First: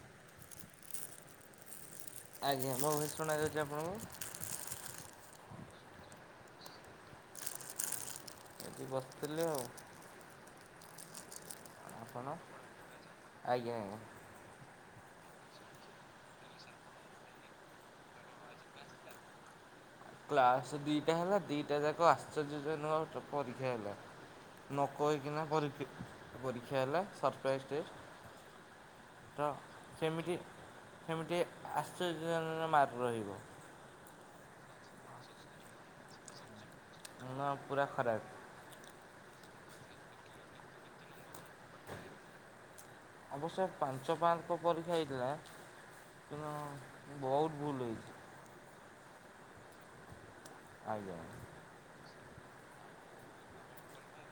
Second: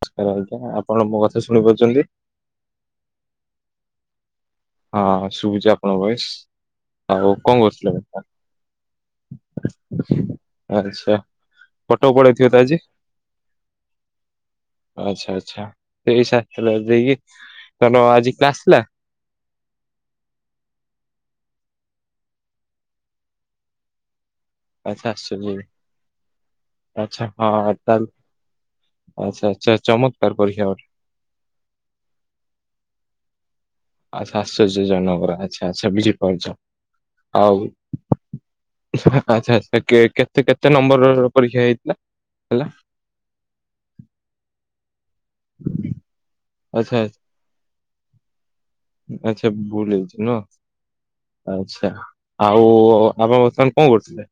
ନମସ୍କାର ଆଜ୍ଞା। ଆପଣ ମୋ କଥା ଶୁଣିପାରୁଚନ୍ତି? ଆଜ୍ଞା ମୋ ଭଏସ୍ ଶୁଣା ଯାଉଚି ଆପଣଙ୍କୁ? ହଁ ହଁ ଶୁଭୁଚି ଆପଣଙ୍କ ଭଏସ୍। ଆଉ କଣ କରୁଥିଲ ଏବେ? ଏଠି ବସିଥିଲି ଆଉ। ଆଚ୍ଛା କଟକ ଆପଣ ପଳେଇଥିବେ ତ ଆଜି? ଆଜ୍ଞା ଆଜ୍ଞା ଆଚ୍ଛା ଆଚ୍ଛା ଏଇ ସାତଟା ଦେଇକି ତମର ଆଜି କ୍ଲାସ ଥିଲା? କ୍ଲାସ ଦିଟା ହେଲା ଦିଟା ଯାକ ଆଶ୍ଚର୍ଯ୍ୟଜନକ ତ ପରୀକ୍ଷା ହେଲା। ନ ଆଚ୍ଛା କହିକିନା ଆଶ୍ଚର୍ଯ୍ୟ ପରୀକ୍ ପରୀକ୍ଷା ହେଲା ଆଚ୍ଛା ସର୍ପାଇଜ ହଁ ଟେଷ୍ଟ। ତାହେଲେ ତ ଆଚ୍ଛା ଆଛା ସେମିତି ଚମତ୍କାର ପରୀକ୍ଷା ଗୋଟେ। ସେମିତି ଆଶ୍ଚର୍ଯ୍ୟଜନକ ମାର୍କ୍ ମିଳିବ। ଆଛା ଆଶ୍ଚର୍ଯ୍ୟଜନକର ଆଛା ଆଛା ବୁଝିପାରୁଚ। ହଁ ପୁରା ଖରାପ୍। ଆଚ୍ଛା ଆଚ୍ଛା କେ-କେତେ କେତେ ନମ୍ବର ପରୀକ୍ଷା ହେଇଥିଲା ହେଲା? ଅବଶ୍ୟ ପାଞ୍ଚ ମାର୍କ ପରୀକ୍ଷା ହେଇଥିଲା ଆଚ୍ଛା କିନ୍ତୁ ଆଚ୍ଛା ବହୁତ ଭୁଲ ହେଇଚି। ଆଚ୍ଛା ଭୁଲ ହେଇଚି ନୁହଁ। ଆଜ୍ଞା। ଆଚ୍ଛା ଆଉ ଆପଣ ବର୍ତ୍ତମାନ କଣ କରୁଥିଲେ?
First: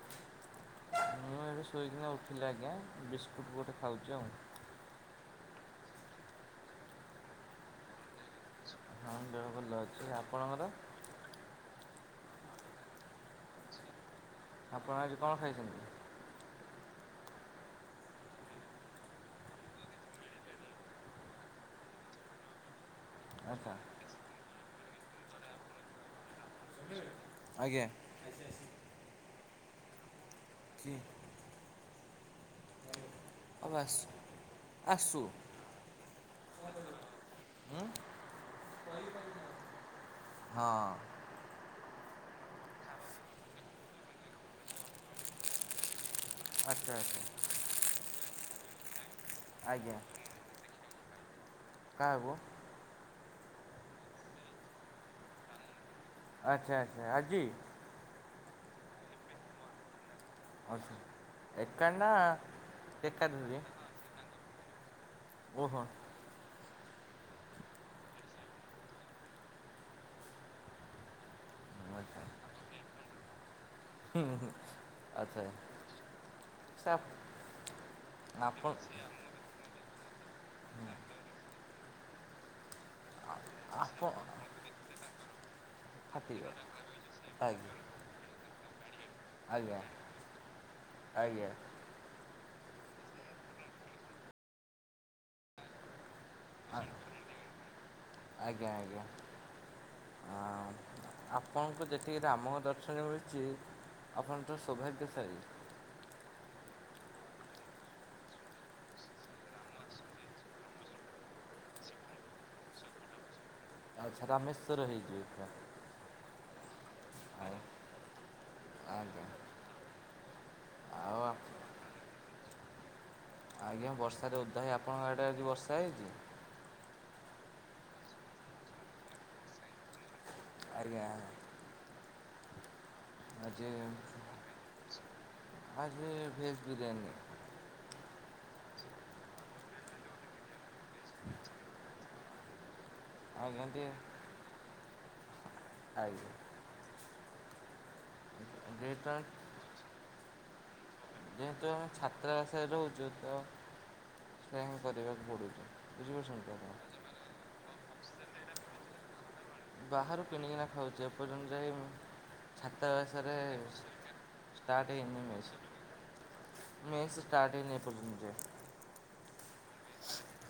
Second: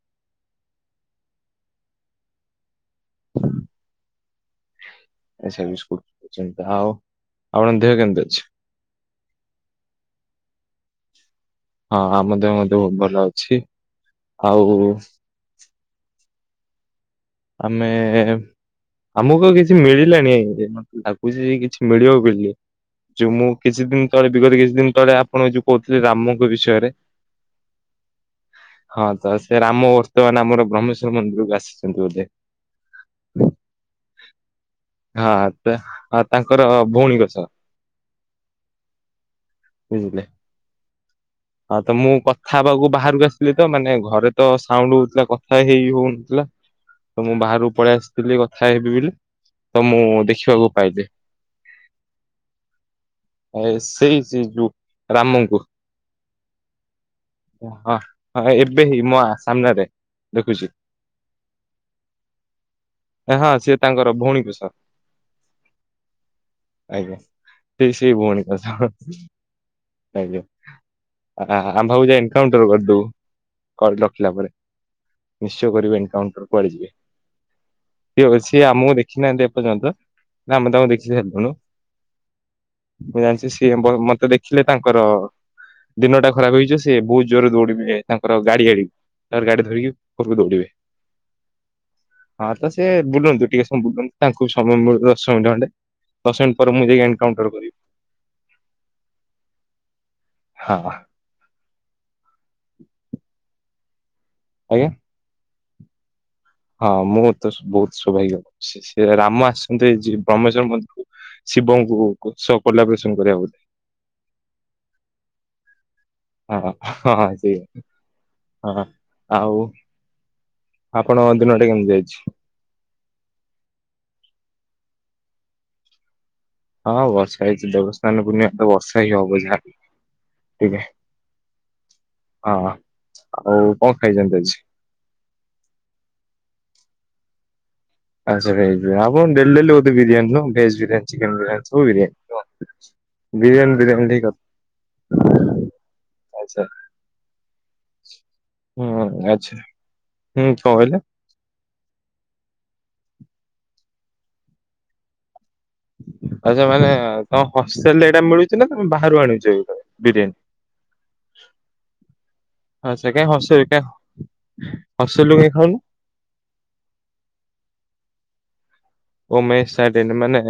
ମୁଁ ଏବେ ସୋଇକିନା ଉଠଲି ଆଜ୍ଞା ବିସ୍କୁଟ୍ ଗୋଟେ ଖାଉଚି ଆଉ। ଆଛା ବିସ୍କୁଟ ଖାଉଚନ୍ତି। ଆଉ ଆପଣଙ୍କ ଦେହ କେମିତି ଅଛି? ହଁ ଦେହ ଭଲ ଅଛି। ଆପଣଙ୍କର? ହଁ ଆମ ଦେହ ମଧ୍ୟ ବହୁତ୍ ଭଲ ଅଛି। ଆଉ ଆପଣ ଆଜି କଣ ଖାଇଛନ୍ତି? ଆମେ ଆମକୁ ଆଉ କିଛି ମିଳିଲାଣି ଆଜ୍ଞ ଲାଗୁଚି ଆଜି କିଛି ମିଳିବ ବୋଲି। ଯୋ ମୁଁ ଆଚ୍ଛା। କିଛି ଦିନି ତଳେ ବିଗତ କିଛି ଦିନ ତଳେ ଆପଣ ଯୋ କହୁଥିଲେ ରାମଙ୍କ ବିଷୟରେ। ଆଜ୍ଞା। ହଁ ତ ସେରାମ ବର୍ତ୍ତମାନ ଆମର କି ବ୍ରହ୍ମେଶ୍ଵର ମନ୍ଦିରକୁ ଆସିଛନ୍ତି ବୋଧେ। ଅବ୍ ଆସୁ ଆସୁ ଉଁ ହଁ ତ ତାଙ୍କର ଭଉଣୀଙ୍କ ସହ। ହଁ। ବୁଝିଲେ? ହଁ। ହଁ ତ ମୁଁ କଥା ହେବାକୁ ବାହାରକୁ ଆସଥିଲିତ ମାନେ ଘରେତ ସାଉଣ୍ଡ ହଉଥିଲା କଥା ହେଇ ହଉନଥିଲା। ଆଚ୍ଛା ତ ମୁଁ ବାହାରକୁ ପଳେଇ ଆସିଥିଲି କଥା ହେବି ବୋଲି ତ ଆଜ୍ଞା ମୁଁ ଦେଖିବାକୁ ପାଇଲି। କାହାକୁ? ଏ ସେଇ ସେଯୋଉ ରାମଙ୍କୁ। ଆଚ୍ଛା ଆଚ୍ଛା ଆଜି? ହଁ ହଁ ଏବେହିଁ ମୋ ସାମ୍ନାରେ। ଦେଖୁଛି ହଁ ସିଏ [unintelligible] ତାଙ୍କର ଭଉଣୀଙ୍କ ସହ। ଓହୋ। ଆଜ୍ଞା ସେଇ ସେଇ ଭଉଣୀଙ୍କ ସହ ଆଜ୍ଞା। ଆଚ୍ଛା [unintelligible] କରିଦଉ କରିରଖିଲା ପରେ ଆଚ୍ଛା। ନିଶ୍ଚୟ କରିବେ ଏନକାଣ୍ଟର କୁଆଡ଼େ ସେ ଯିବେ। କି ସିଏ ଆପଣ ଆମକୁ ଦେଖିନାହାନ୍ତି ଏପର୍ଯ୍ୟନ୍ତ? ନା ଆମେ ତାଙ୍କୁ ଦେଖିକି ଛାଡ଼ିଦେନୁ ମୁଁ ଜାଣିଛି ସିଏ ଆପଣ ମତେ ଦେ ଦେଖିଲେ ତାଙ୍କର ଦିନଟା ଖରାପ୍ ଫାଟିଗଲା ହେଇଯିବ ସେବହୁତ୍ ଜୋରରେ ଆଜ୍ଞା ଦୌଡିଲେ ତାଙ୍କର ଗାଡ଼ିଆଡ଼ିକି। ତାପରେ ଗାଡ଼ି ଆଜ୍ଞା ଧରିକି ଘରକୁ ଦୌଡ଼ିବେ। ଆଜ୍ଞା। ହଁ ତ ସିଏ ବୁଲନ୍ତୁ ଟିକେ ସମୟ ବୁଲନ୍ତୁ ତାଙ୍କୁ ସମୟ ମିଳୁ ଦଶ ମିନିଟ୍ ଖଣ୍ଡେ। ଦଶ ମିନିଟ୍ ପରେ ଆ ମୁଁ ଯାଇକି ଏନକାଉଣ୍ଟର କରିବି। ଆଜ୍ଞା ଆଜ୍ଞା ହଁ ଆପଣଙ୍କୁ ଦେ [unintelligible] ରାମଙ୍କ ଦର୍ଶନ ମିଳୁଚି ଆପଣତ ଆଜ୍ଞା। ସୌଭାଗ୍ୟଶାଳୀ। ହଁ ମୁଁତ ବହୁତ୍ ସୌଭାଗ୍ୟ ସେ ସେରାମ ଆସିଛନ୍ତି ଆଜି ବ୍ରହ୍ମେଶ୍ଵର ମନ୍ଦିରକୁ ଶିବଙ୍କୁ କୁସ କୋଲାବ୍ରେସନ କରିବା ବୋଲି ଆଚ୍ଛା ରାମେଶ୍ବର ହେଇଯିବେ ଏକା। ହଁ ହଁ ସେଇଆ ହଁ ଆଜ୍ଞା ଆଉ। ଆଉ ଆପଣଙ୍କ ଆପ- ଦିନଟା କେମିତି ଯାଇଚି? ଆଜ୍ଞା ବର୍ଷାରେ ଓଦ୍ଧା ହେଇ ଆପଣଙ୍କ ଆଡ଼େ ଆଜି ବର୍ଷା ହେଇଚି? ହଁ ବର୍ଷା ହେଇଚି ଦେବସ୍ନାନ ପୁର୍ଣିମାରେ ବର୍ଷାହିଁ ହବ ଯାହାହେଲେ ଟିକେ। ଆଜ୍ଞା ହଁ। ଆଉ କଣ ଖାଇଛନ୍ତି ଆଜି ଭେଜ୍ ବିରିୟାନୀ। ଆଜି ଭେଜ୍ ବିରିୟାନି ଆପଣ ଡେଲି ଡେଲି ବୋଧେ ବିରିୟାନି ନୁହଁ ଭେଜ୍ ବିରିୟାନି ଚିକେନ ବିରିୟାନି ସବୁ ବିରିୟାନି ନୁହଁ। [inaudible] ଟିକେ ବିରିୟାନୀ [unintelligible] ଆଜ୍ଞା। ଆଚ୍ଛା ହୁଁ ଯେହେତୁ ଆମେ ଆଚ୍ଛା ହୁଁ କଣ କହିଲେ? ଯେହେତୁ ଆମେ ଛାତ୍ର ବାସାରେ ରହୁଛୁ ତ ସେଇଆ ହଁ କରିବାକୁ ପଡ଼ୁଚି। ଆଚ୍ଛା ମାନେ ତମ ହଷ୍ଟେଲରେ ଏଇଟା ମିଳୁଚିନା ତମେ ବାହାରୁ ଆଣୁଚ? ବାହାରୁ କିଣିକିନା ଖାଉଚି ଏପର୍ଯ୍ୟନ୍ତ ଯାଇ ମୁଁ ଛାତା ଆଚ୍ଛା କାଇଁ ବେସରେ ହଷ୍ଟେଲ କାଇଁ ଷ୍ଟାର୍ଟ ହେଇନି ହଷ୍ଟେଲରୁ ମେସ୍ କାଇଁ ଖାଉନୁ? ରେ ମେସ୍ ଷ୍ଟାର୍ଟ ହେଇନ ଏପର୍ଯ୍ୟନ୍ତେଯେ ଓ ମେସ୍ ଷ୍ଟାର୍ଟ ହେଇନି ମାନେ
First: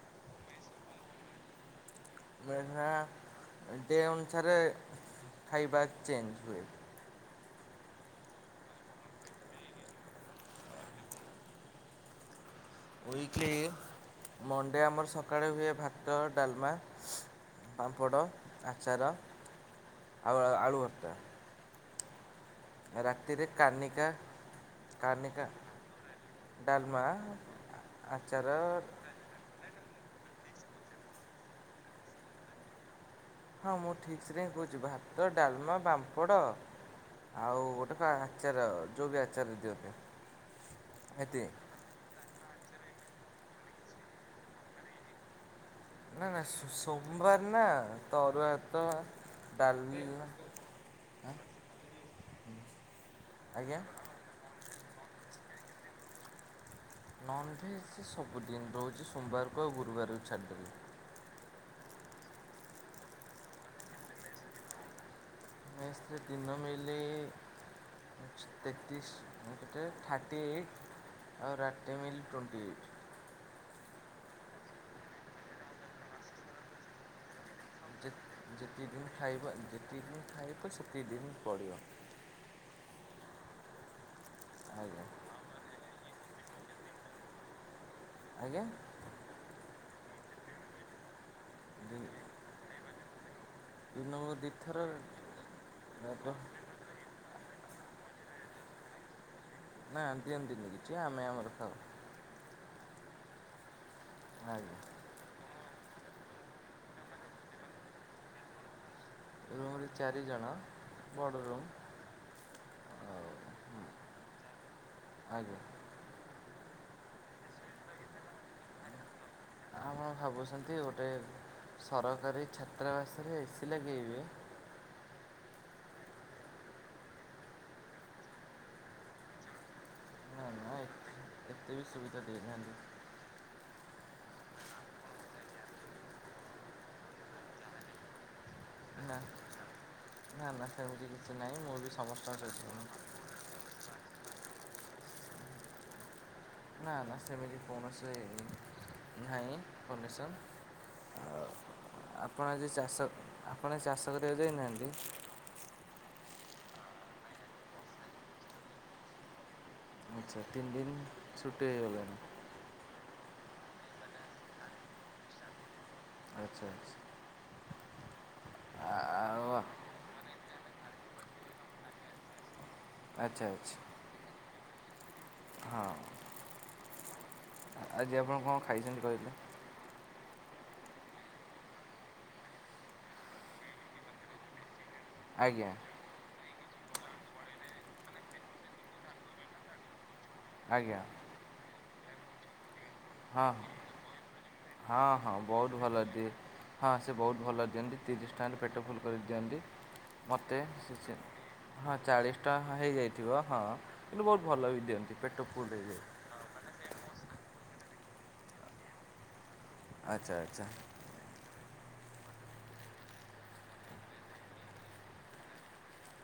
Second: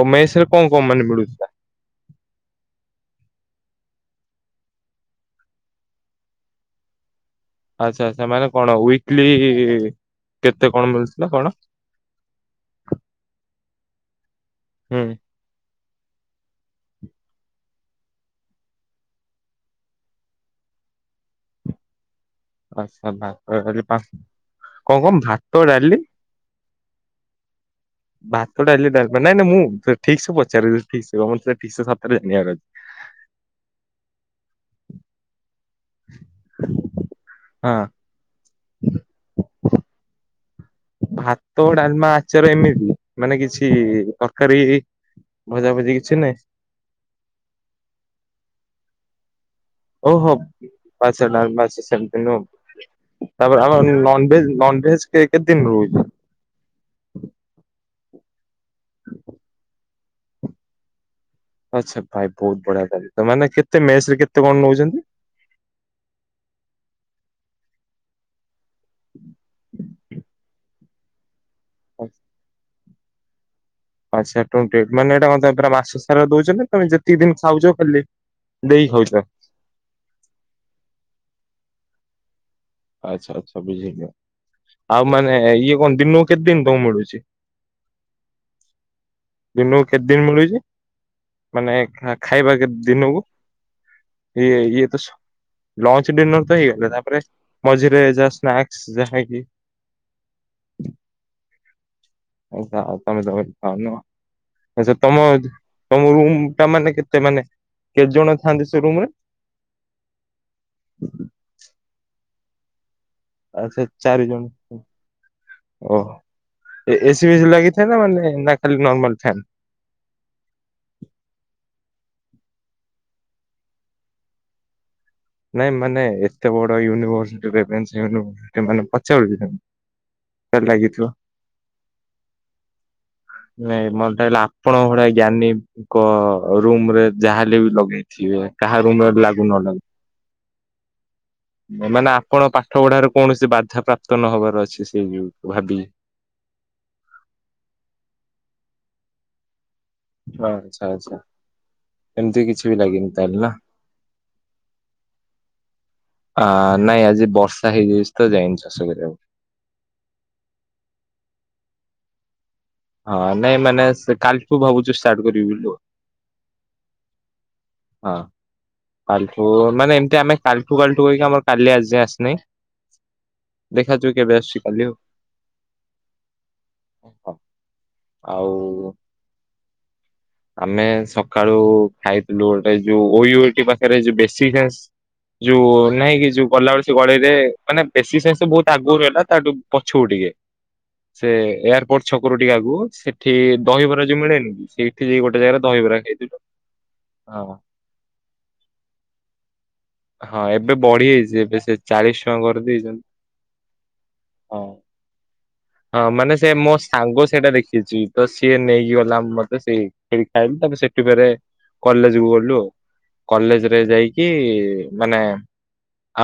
ଓ ମେଶେରେ କଣ କଣ ମାନେ ମିଳୁଚି? [unintelligible] ଡେ ଅନୁସାରେ ଖାଇବା ଚେଞ୍ଜ ହୁଏ। ଆଚ୍ଛା ଆଚ୍ଛା। ମାନେ କଣ ୱିକଲି କେତେ କଣ ମିଳୁଚି ନା କଣ? ୱିକଲି ମଣ୍ଡେ ହୁଁ ଆମର ସ ସକାଳେ ହୁଏ ଭାତ, ଡାଲମା, ପାମ୍ପଡ଼, ଆଚାର ଆଉ ଆଳୁ ଆଳୁ ଭର୍ତା। ଆଚ୍ଛା ରାତି ରେ ଭାତ ଡାଲି ପା କାନିକ, କଣ କଣ କାନିକା ଭାତ ଡାଲି ଡାଲମା ଆଚାର ଭାତ ଡ଼ାଲି ଡାଲମା ନାଇଁ ନାଇଁ ମୁଁ ଠିକ୍ ସେ ପଚାରି ଠିକ୍ ସେ ଠିକ୍ ସେ ସତରେ ଜାଣିବାର ଅଛି। ହଁ ମୁଁ ଠିକ୍ ରେ କହୁଛି ଭାତ, ଡାଲମା, ପାମ୍ପଡ଼ ଆଉ ହଁ ଗୋଟେ ପା ଆଚାର ଯଉ ବି ଆଚାର ଦିଅନ୍ତି। ଏତିକି ଭାତ ଡାଲମା ଆଚାର ଏମିତି। ମାନେ କିଛି ତରକାରୀ ଭଜା ଭଜି କି ନା ନା ସୋ ସୋମବାର ନା ତ ଅରୁଆ ଭାତ ଡାଲି ଓହୋ। ଆଚ୍ଛା ଆଁ, ଡାଲମା ସେ ସେମତି ନୁହଁ। ତାପରେ ଆଜ୍ଞା ଆମର ନନଭେଜ୍ ନନଭେଜ୍ କେ କେତେ ଦିନ୍ ରହୁଚି? ନନ୍ଭେଜ୍ ସେ ସବୁଦିନ ଦଉଚି ସୋମବାରକୁ ଆଉ ଗୁରୁବାରକୁ ଛାଡ଼ିଦେଲେ। ଆଚ୍ଛା ଭାଇ ବହୁତ ବଢିଆ ତାହେଲେ। ମାନେ କେତେ ମେସ୍ ରେ କେତେ କଣ ନଉଛନ୍ତି? ମେସ୍ ରେ ଦିନ ମିଲି ତେତିଶ୍ [unintelligible] ଥାର୍ଟି ଏଇଟ୍ ଆଉ ରାତିରେ ମିିଲ୍ ଟ୍ୱେଣ୍ଟି ଏଇଟ୍। ଆଚ୍ଛା ଟ୍ବେଣ୍ଟି ଏଇଟ୍ ମାନେ ଏଟା କଣ ତମେ ମାସ ସାରା ଦଉଚ ନା ତମେ ଯେତିକି ଦିନି ଖାଉଚ ଯେ ଯେତିକି ଦିନି ଖାଇବ ଯେତିକି ଦିନି ଖାଇବ ସେତିକି ଦିନି ପଡ଼ିବ। ଆଚ୍ଛା ଆଚ୍ଛା ବୁଝିଲି। ଆଜ୍ଞା ଆଉ ମାନେ ଇଏ କଣ ଦିନକୁ କେତେ ଦିନ୍ ତମକୁ ମିଳୁଚି? ଆଜ୍ଞା। ଦିନକୁ କେତେ ଦିନ ମିଳୁଚି? ମାନେ ଖାଇବା କେ ଦିନକୁ? ଦିନକୁ ଇଏ ଦୁଇଥର ଇଏ ତ ସୋ ଲଞ୍ଚ ଡିନର ତ ହେଇଗଲା। ତାପରେ ମଝିରେ ଯାହା ସ୍ନାକ୍ସ ଯାହା ଖାଇଦିଏ। ନା ଦିଅନ୍ତିନି କିଛି ଆମେ ଆମର ଖାଉ। [unintelligible] [unintelligible] ଆଚ୍ଛା ତମ ତମ ରୁମ୍ ଟା ମାନେ କେତେ ମାନେ କେତେ ଜଣ ଥାନ୍ତି ସେ ରୁମ୍ ରେ? ରୁମ୍ ରେ ଚାରି ଜଣ। ବଡ଼ ରୁମ୍। ଆଉ ଆଚ୍ଛା ଚାରି ଜଣ। ଆଜ୍ଞା। ଓହୋ। ଏ ଏସି ଫେସି ଲାଗିଥାଏ ନା ମାନେ ନା ଖାଲି ନର୍ମାଲ ଫ୍ୟାନ୍? ଆପଣ ଭାବୁଛନ୍ତି ଗୋଟେ ସରକାରୀ ଛାତ୍ରାବାସରେ ଏସି ଲଗେଇବେ। ନାଇଁ ମାନେ ଏତେ ବଡ ୟୁନିଭର୍ସସିଟି ରେଭେନ୍ସା ୟୁନିଭର୍ସସିଟି ମାନେ ପଚାରୁଚି। [unintelligible] ନା ନାଇଁ, ଏତେ ବି ସୁବିଧା ଦେଇନାହାନ୍ତି। ନାଇଁ ମତେ ଲାଗିଲା ଆପଣଙ୍କ ଭଳିଆ ଜ୍ଞାନୀଙ୍କ ରୁମ୍ ରେ ଯାହା ହେଲେ ବି ଲଗେଇ ଥିବେ। କାହା ରୁମ୍ ରେ ନା ଲାଗୁ ନ ଲାଗୁ। ନା ନା ସେମିତି କିଛି ନାହିଁ। ମୁଁ ବି ମାନେ ସମସ୍ତଙ୍କ ଆପଣ ପାଠ ସହିତ ସମାନ। ପଢାରେ କୌଣସି ବାଧା ପ୍ରାପ୍ତ ନହବାର ଅଛି ସେଇ ଯୋଗୁଁ ଭାବିଲି। ନା ନା ସେମିତି କୌଣସି ନାହିଁ ପରମିଶନ୍। ଆଚ୍ଛା ଆଚ୍ଛା ଆଉ, ଏମିତି ଆପଣ କିଛି ଆଜି ବି ଚାଷ ଲାଗିନି ତାହେଲେ ନା? ଆପଣ ଚାଷ କରିବାକୁ ଯାଇନାହାନ୍ତି? ଆ ନାଇଁ ଆଜି ବର୍ଷା ହେଇଯାଇଚି ତ ଯାଇନି ଚାଷ କରିବାକୁ। ଆଚ୍ଛା ତିନ୍ ଦିନ୍ ଛୁଟି ହେଇଗଲାଣି। ହଁ ନାଇଁ ମାନେ ସେ କାଲିଠୁ ଭାବୁଚି ଷ୍ଟାର୍ଟ କରିବି ବୋଲି ଆଉ। ଆଚ୍ଛା। ହଁ ଆ- ଆଉ କାଲିଠୁ ମାନେ ଏମତି ଆମେ କାଲିଠୁ କାଲିଠୁ କହିକି ଆମର କାଲି ଆଜି ଯାଏ ଆସିନି। ଆଚ୍ଛା ଆଚ୍ଛା ଦେଖାଯାଉ କେବେ ଆସୁଚି କାଲି ଆଉ। ହଁ। ହଁ ଆଜି ଆପଣ କଣ ଆଉ ଖାଇଛନ୍ତି କହିଲେ? ଆମେ ସକାଳୁ ଖାଇଥିଲୁ ଗୋଟେ ଓ ଇଉ ଟି ପାଖରେ ଯୋ ବେଶୀ ଖା ଯଉ ଆଜ୍ଞା ନହିଁ କି ଯୋ ଗଲାବେଳେ ସେ ଗଳିରେ ମାନେ ବେଶୀ ସେସ୍ ବୋହୁତ୍ ଆଗକୁ ରହିଲା ତାଠୁ ପଛକୁ ଟିକେ। ଆଜ୍ଞା। ସେ ଏୟାରପୋର୍ଟ ଛକରୁ ଟିକେ ଆଗକୁ ସେଠି ହଁ ହଁ ଦହିବରା ଯୋଉ ମିଳେନି, ସେଇଠ ହଁ ହଁ, ବୋହୁତ୍ ଭଲ ଦିଏ। ହଁ ସେ ବୋହୁତ୍ ଭଲ ଦିଅନ୍ତି। ତିରିଶ ଟାଣ୍ଡ ପେଟ ଫୁଲ୍ କରିିକି ଦିଅନ୍ତି ହଁ ମୋତେ ଏବେ ସେ ବଢି ସେ, ଯାଇଛି ଏବେ ସେ ହଁ ଚାଳିଶ ଚାଳିସି ଟଙ୍କା କରିଦେଇଛନ୍ତି ହେଇଯାଇଥିବ, ହଁ କିନ୍ତୁ ବୋହୁତ୍ ହଁ। ଭଲ ବି ଦିଅନ୍ତି। ପେଟଫୁଲ୍ ହେ ହଁ ମାନେ ସେ ମୋ ସାଙ୍ଗ ସେଇଟା ଦେଖିଛି, ତ ସିଏ ନେଇକି ଗଲା ମ ତ ସେଇ, ସେଇଠି ଆଚ୍ଛା ଖାଇଲୁ ଆଚ୍ଛା। ତା ପରେ ସେ ସେଠି ଫେରେ କଲେଜ କୁ ଗଲୁ। କଲେଯେ ରେ ଯାଇକି ମାନେ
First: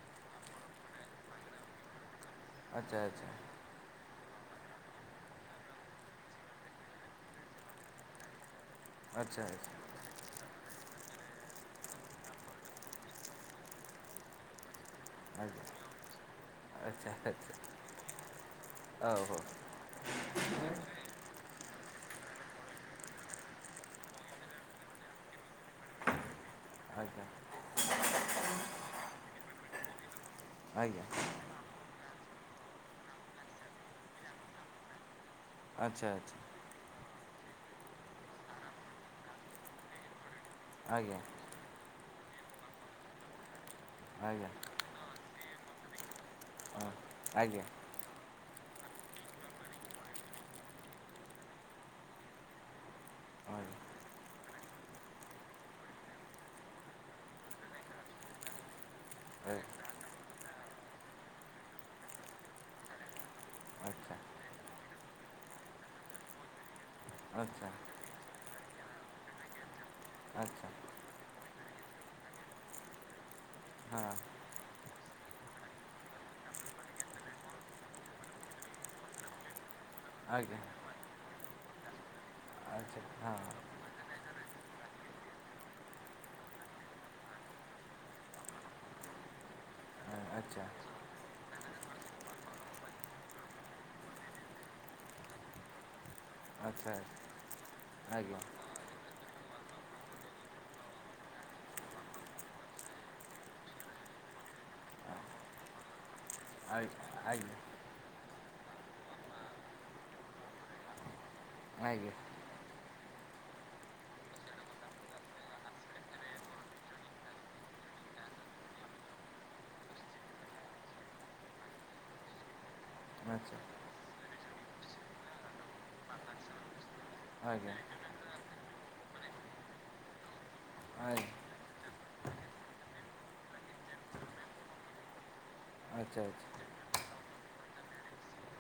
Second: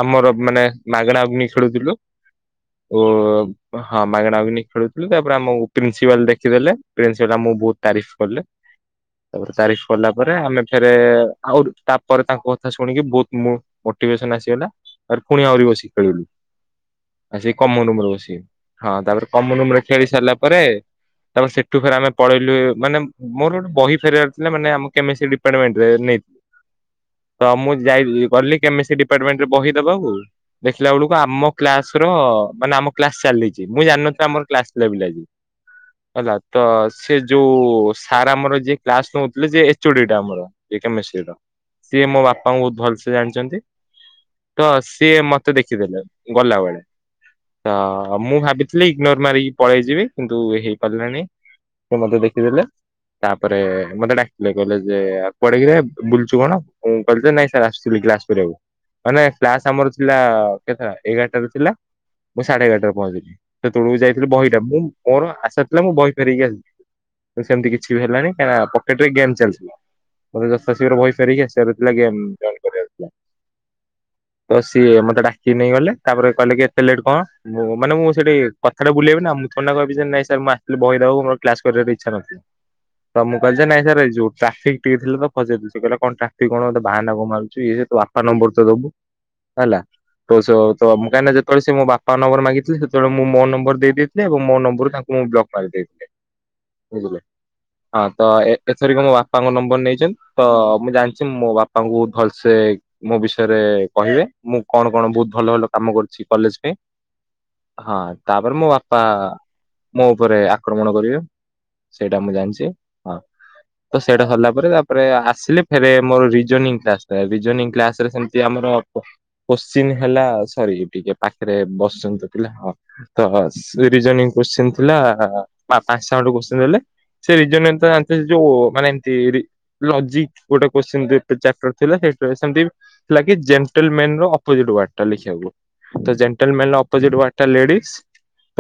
ଆମର ମାନେ ମାଗଣା ଅଗ୍ନି ଶୁଳୁଥିଲୁ। ଆଚ୍ଛା ଓ ଆଚ୍ଛା ହଁ ମାଗଣା ଅଗ୍ନି ଖେୁଥିଲୁ, ତାପରେ ପ୍ରିନ୍ସିପାଲ୍ ଦେଖିଦେଲେ। ପ୍ରିନ୍ସିପାଲ୍ ଆମକୁ ବୋହୁତ୍ ତାରିଫ୍ କଲେ। ଆଚ୍ଛା ତାପରେ ଆଚ୍ଛା। ତାରିଫ୍ କଲା ପରେ ଆମେ ଫେରେ ଆଉ ତାପରେ ତାଙ୍କ କଥା ଶୁଣିକି ବୋହୁତ୍ ମୋ- ମୋଟିଭେସନ ଆସିଗଲା। ତା ଫୁଣି ଆଜ୍ଞା। ଆହୁରି ବସିକି ଖେଳିଲୁ। ଆଚ୍ଛା ଆଚ୍ଛା ଆସିକି କମନ ରୁମ୍ ରେ ବସିକି ଖେଳିଲୁ। ହଁ ତାପରେ ଓହୋ କମନ୍ ରୁମ୍ ରେ ଖେଳି ସାରିଲା ପରେ, ତାପରେ ସେଠୁ ଫେରେ ଆମେ ପଳେଇଲୁ ମାନେ- ମୋର ଗୋଟେ ବହି ଫେରାଇ ବାର ଥିଲା, ମାନେ ଆମ କେମେଷ୍ଟ୍ରି ଡିପାର୍ଟମେଣ୍ଟରେ ନେଇ ଆଛା। ତ ମୁଁ ଯାଇ ଗଲି କେମେଷ୍ଟ୍ରି ଡିପାର୍ଟମେଣ୍ଟ ରେ ବହି ଦବାକୂ, ଦେଖିଲା ଆଜ୍ଞା ବେଳକୁ ଆମ କ୍ଲାସ୍ ର ମାନେ ଆମ କ୍ଲାସ୍ ଚାଲିଛି। ମୁଁ ଜାଣି ନଥିଲି ଆମର କ୍ଲାସ୍ ଥିଲା ବୋଲି ଆଜି, ଆଚ୍ଛା ହେଲା। ତ ସେ ଯୋଉ ସାର୍ ଆମର ଯିଏ କ୍ଲାସ୍ ନୋଉଥିଲେ ଯେ ଏଚୋଡି ଟା ଆମର। ସେ ଆଚ୍ଛା କେମେଷ୍ଟ୍ରି ର, ସିଏ ମୋ ବାପା ଙ୍କୁ ବୋହୁତ୍ ଭଲସେ ଜାଣିଛନ୍ତି। ଆଜ୍ଞା। ତ ସିଏ ମତେ ଦେଖିଦେଲେ ଗଲାବେଳେ। ହଁ ଆଜ୍ଞା। ହ ମୁଁ ଭାବିଥିଲି ଇଗ୍ନୋର ମାରିକି ପଳେଇଯିବି, କିନ୍ତୁ ହେଇପାରିଲାନି। ସେ ମତେ ଦେଖିଦେଲେ। ତାପରେ ଆଜ୍ଞା ମତେ ଡାକିଥିଲେ। କହିଲେ ଯେ ଆଉ କୁଆଡେ କିରେ ବୁଲଚୁ କଣ? ମୁଁ କହିଲି ଯେ ନାଇଁ ସାର୍ ଆସିଥିଲି କ୍ଲା କରିବାକୁ। ମାନେ ଏ କ୍ଲାସ୍ ଆମର ଥିଲା, କେତଟା ଏଗାରଟାରେ ଥିଲା। ମୁଁ ସାଢେ ଏଗାରଟାରେ ପହଞ୍ଚିଲି। ସେତେଳକୁ ଆଚ୍ଛା ଯାଇଥିଲି ବହିଟା, ମୁଁ ମୋର ଆଶା ଥିଲା ମୁଁ ବହି ଫେରେଇକି ଆସିବି। ତ ଆଚ୍ଛା ସେମିତି କିଛି ବି ହେଲା ନି। କାନା ପକେଟ୍ ରେ ଗେମ୍ ଚାଲି ଥିଲା। ମୋତେ ଆଚ୍ଛା ଜଶା ଶିଘ୍ର ବହି ଫେରେଇକି ଆସିବାରଥିଲା ଗେମ୍ [unintelligible] ଥିଲା ହଁ। ତ ସିଏ ମତେ ଡାକିକି ନେଇ ଗଲେ। ତାପରେ କହିଲେ କି ଏତେ ଲେଟ୍ କଣ? ମୁଁ ମାନେ ମୁଁ ସେଠି କଥାଟା ବୁଲେ ବିନା, ମୁଁ ଥୋଡି ନା କହିବି ଯେ ନାଇଁ ସାର୍ ମୁଁ ଆଜ୍ଞା ଆସି ଥିଲି ବହି ଦବାକୁ। କ୍ଲାସ୍ କରିବାର ଇଚ୍ଛା ନଥିଲା। ଆଚ୍ଛା ତ ହଁ ମୁଁ କହିଲି ଯେ ନାଇ ସାର୍, ଯୋଉ ଟ୍ରାଫିକ୍ ଟିକେ ଥିଲା ତ ଫଶି ଯାଇଥିଲି। ସେ କହିଲା କଣ ଟ୍ରାଫିକ୍ କଣ ମୋତେ ବାହାନା କଣ ମାରୁଛୁ ଇଏ ତୋ ବା ପା ନମ୍ବର ତ ଦବୁ। ହେଲା ତୋ ସହ ଆଚ୍ଛା କାଁହିନା ଯେତବେଳେ ସେ ମୋ ବା ପା ନମ୍ବର ମାଗିଥିଲେ ସେତେବେଳେ ମୁଁ ମୋ ନମ୍ବର ଦେଇ ଦେଇଥିଲି। ଏବଂ ମୋ ନମ୍ବରରୁ ତାଙ୍କୁ ମୁଁ ବ୍ଲକ୍ ମାରି ଦେଇଥିଲି। ଆଚ୍ଛା ବୁଝିଲ। ହଁ ତ ଆଜ୍ଞା। ଏଥରିକ ମୋ ବାପାଙ୍କ ନମ୍ବର ନେଇଛନ୍ତି। ତ ମୁଁ ଜାଣିଛି ମୋ ବାପାଙ୍କୁ ବୋହୁତ୍ ଭଲ୍ସେ ମୋ ବିଷୟରେ କହିବେ। ମୁଁ କଣ କଣ, ବୋହୁତ୍ ଭଲ, ଭଲ କାମ କରିଛି କଲେଜ ପାଇଁ। ଆଇ ଆଇ। ହଁ ତାପରେ ମୋ ବାପା ମୋ ଉପରେ ଆକ୍ରମଣ କରିବେ। ଆଜ୍ଞା। ସେଇଟା ମୁଁ ଜାଣିଛି। ହଁ। ତ ସେଇଟା ସାରିଲା ପରେ, ତାପରେ ଆସିଲେ ଫେରେ ମୋର ରୀଜନିଂ କ୍ଲାସ୍ ଥାଏ। ରୀଜନିଂ କ୍ଲାସ୍ ରେ ସେ ଟି ଆମର ଅଳ୍ପ କୋଶ୍ଚିିନ ହେଲା ସରି ଟିକେ ପାଖରେ ବସିଛନ୍ତି ତ ପିଲା, ହଁ। ତ ଆଚ୍ଛା ରିଜନିଂ କୋଶ୍ଚିିନ ଥିଲା ପାଞ୍ଚ ଟା ଖଣ୍ଡେ କୋଶ୍ଚିିନ ଦେଲେ ସେ ଆଜ୍ଞା ରିଜନିଂ ଯୋଉ ମାନେ ଏମିତି ଲଜିକ ଗୋଟେ କୋଶ୍ଚିିନ ଆଜ୍ଞା ଚାପ୍ଟର ଥିଲା ସେ ସେମତି ଲାଗି ଜେଣ୍ଟଲ ମେନ ର ଅପୋଜିଟ୍ ୱାଡ ଟା ଲେଖିବାକୁ ଆଚ୍ଛା ଆଚ୍ଛା। ମେଲର ଅପୋଜିଟ୍ ୱାର୍ଡ ଟା ଲେଡିସ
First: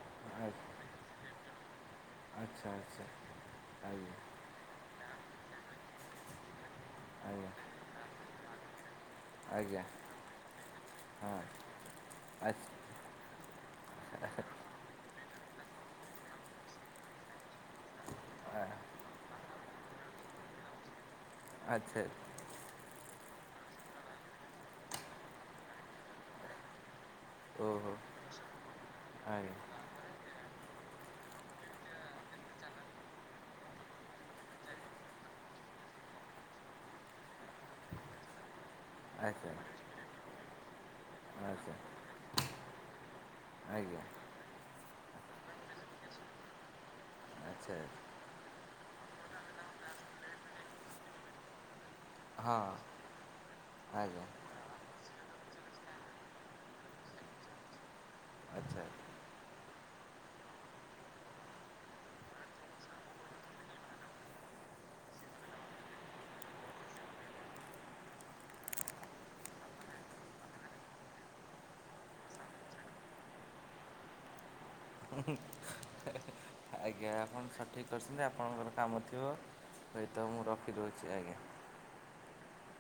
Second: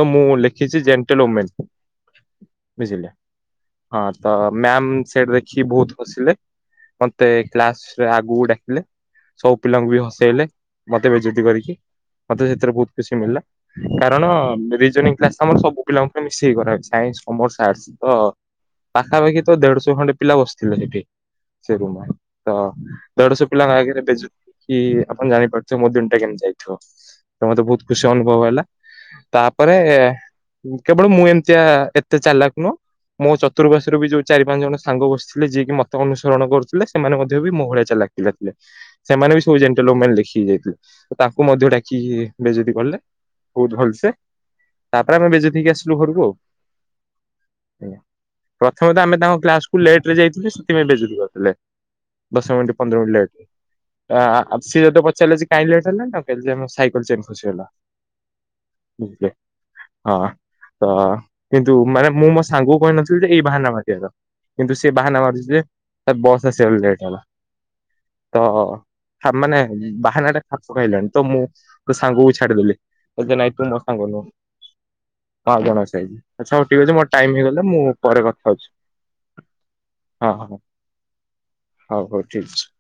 ତ ମୁଁ ଆ ଲେଖିଛି ଜେଣ୍ଟଲ ଓମେନ। ଆଚ୍ଛା ଆଚ୍ଛା। ବୁଝିଲେ ହଁ ଆଜ୍ଞା ତ ମ୍ୟାମ ସେଠି ଦେଖିକି ବହୁତ ହସିଲେ। ମତେ କ୍ଲାସରେ ଆଗକୁ ଡାକିଲେ। ସବୁ ଆଜ୍ଞା ଆଜ୍ଞା ପିଲାଙ୍କୁ ବି ହସେଇଲେ ମତେ ହଁ ବେଜୁତି କରିକି ମତେ ସେଥିରେ ଆଚ୍ଛା। ବହୁତ ଖୁସି ମିଳିଲା। କାରଣ ରିଜନିଂ କ୍ଲାସ ଆମର ସବୁ ପିଲାଙ୍କ ମିଶିକି କରାହେଉଛି ସାଇନ୍ସ କମର୍ସ ଆର୍ଟସ। ତ ଆ ପାଖାପାଖି ତ ଦେଢଶହ ଖଣ୍ଡେ ପିଲା ବସିଥିବେ ସେଠି ସେ ଆଚ୍ଛା। ରୁମ। ତ ଦେଢଶହ ପିଲାଙ୍କ ଆଗରେ ବେଜୁତି ଆପଣ ଜାଣିପାରୁଥିବେ ମୋ ଦିନ ଟା କେମିତି ଯାଇଥିବ। ତ ମତେ ବହୁତ ଓହୋ ଖୁସି ଅନୁଭବ ହେଲା ଆଜ୍ଞା। ତାପରେ କେବଳ ମୁଁ ଏମିତିଆ ଏତେ ଚାଲାକ ନୁହଁ ମୋ ଚତୁଃପାର୍ଶରେ ବି ଯୋଉ ଚାରି ପାଞ୍ଚ ଜଣ ସାଙ୍ଗ ବସିଥିଲେ ଯିଏକି ମତ ଅନୁସରଣ କରୁଥିଲେ ସେମାନେ ମଧ୍ୟ ବି ମୋ ଭଳିଆ ଚାଲାକ ପିଲା ଥିଲେ ସେମାନେ ବି ଆଚ୍ଛା ସବୁ ଜେଣ୍ଟଲ ଓମେନ ଲେଖିକି ଯାଇଥିଲେ ତାଙ୍କୁ ମଧ୍ୟ ଆଚ୍ଛା ଡାକି କି ବେଜୁତୀ କଲେ ବହୁତ ଆଜ୍ଞା। ଭଲସେ। ତାପରେ ଆମେ ବେଜତି ହେଇକି ଆସିଲୁ ଘରକୁ। ଆଚ୍ଛା। ଆଜ୍ଞା ପ୍ରଥମେ ତ ଆମେ ତାଙ୍କ କ୍ଲାସକୁୁ ଲେଟ ରେ ଯାଇଥିଲୁ ସେଥିପାଇଁ ବେଜୁୁତି କରିଥିଲେ। ଦଶ ହଁ ମିନିଟ୍ ପନ୍ଦର ମିନିଟ୍ ଲେଟ ଆଜ୍ଞା। ଆ ସିଏ ଯେତେ ପଚାରିଲେ କାଇହିଁ ଲେଟ୍ ହେଲାନା ସାଇକେଲ ଚେନ ଖସି ଗଲା। ଆଚ୍ଛା। ହଁ ତ କିନ୍ତୁ ମାନେ ମୁଁ ମୋ ସାଙ୍ଗକୁ କହିନଥିଲି ଯେ ଏଇ ବାହାନା ମାରିବାର। କିନ୍ତୁ ସେ ବାହାନା ମାରୁଛି ଯେ ବସ୍ ଆସିବାର ଲେଟ୍ ହେଲା। ତ ଆମାନେ ବାହାନାଟା ଖାପ ଖାଇଲାନି ତ ମୁଁ ତ ସାଙ୍ଗକୁ ଛାଡିଦେଲି ଲାଇ ତୁ [unintelligible] ମୋ ସାଙ୍ଗ ନୁହଁ ହଁ ଆଉ କଣ ଅଛି ଆଛା ହଉ ଠିକ ଅଛି ମୋର ଆଜ୍ଞା ଟାଇମ ଆପଣ ହେଇଗଲେ ମୁଁ ସଠିକ୍ ପରେ କଥା ହଉଛି। [unintelligible] ତ ହଁ ମୁଁ ହଁ ରଖିଦଉଛି ଆଜ୍ଞା। ହଉ ହଉ ଠିକ ଅଛି।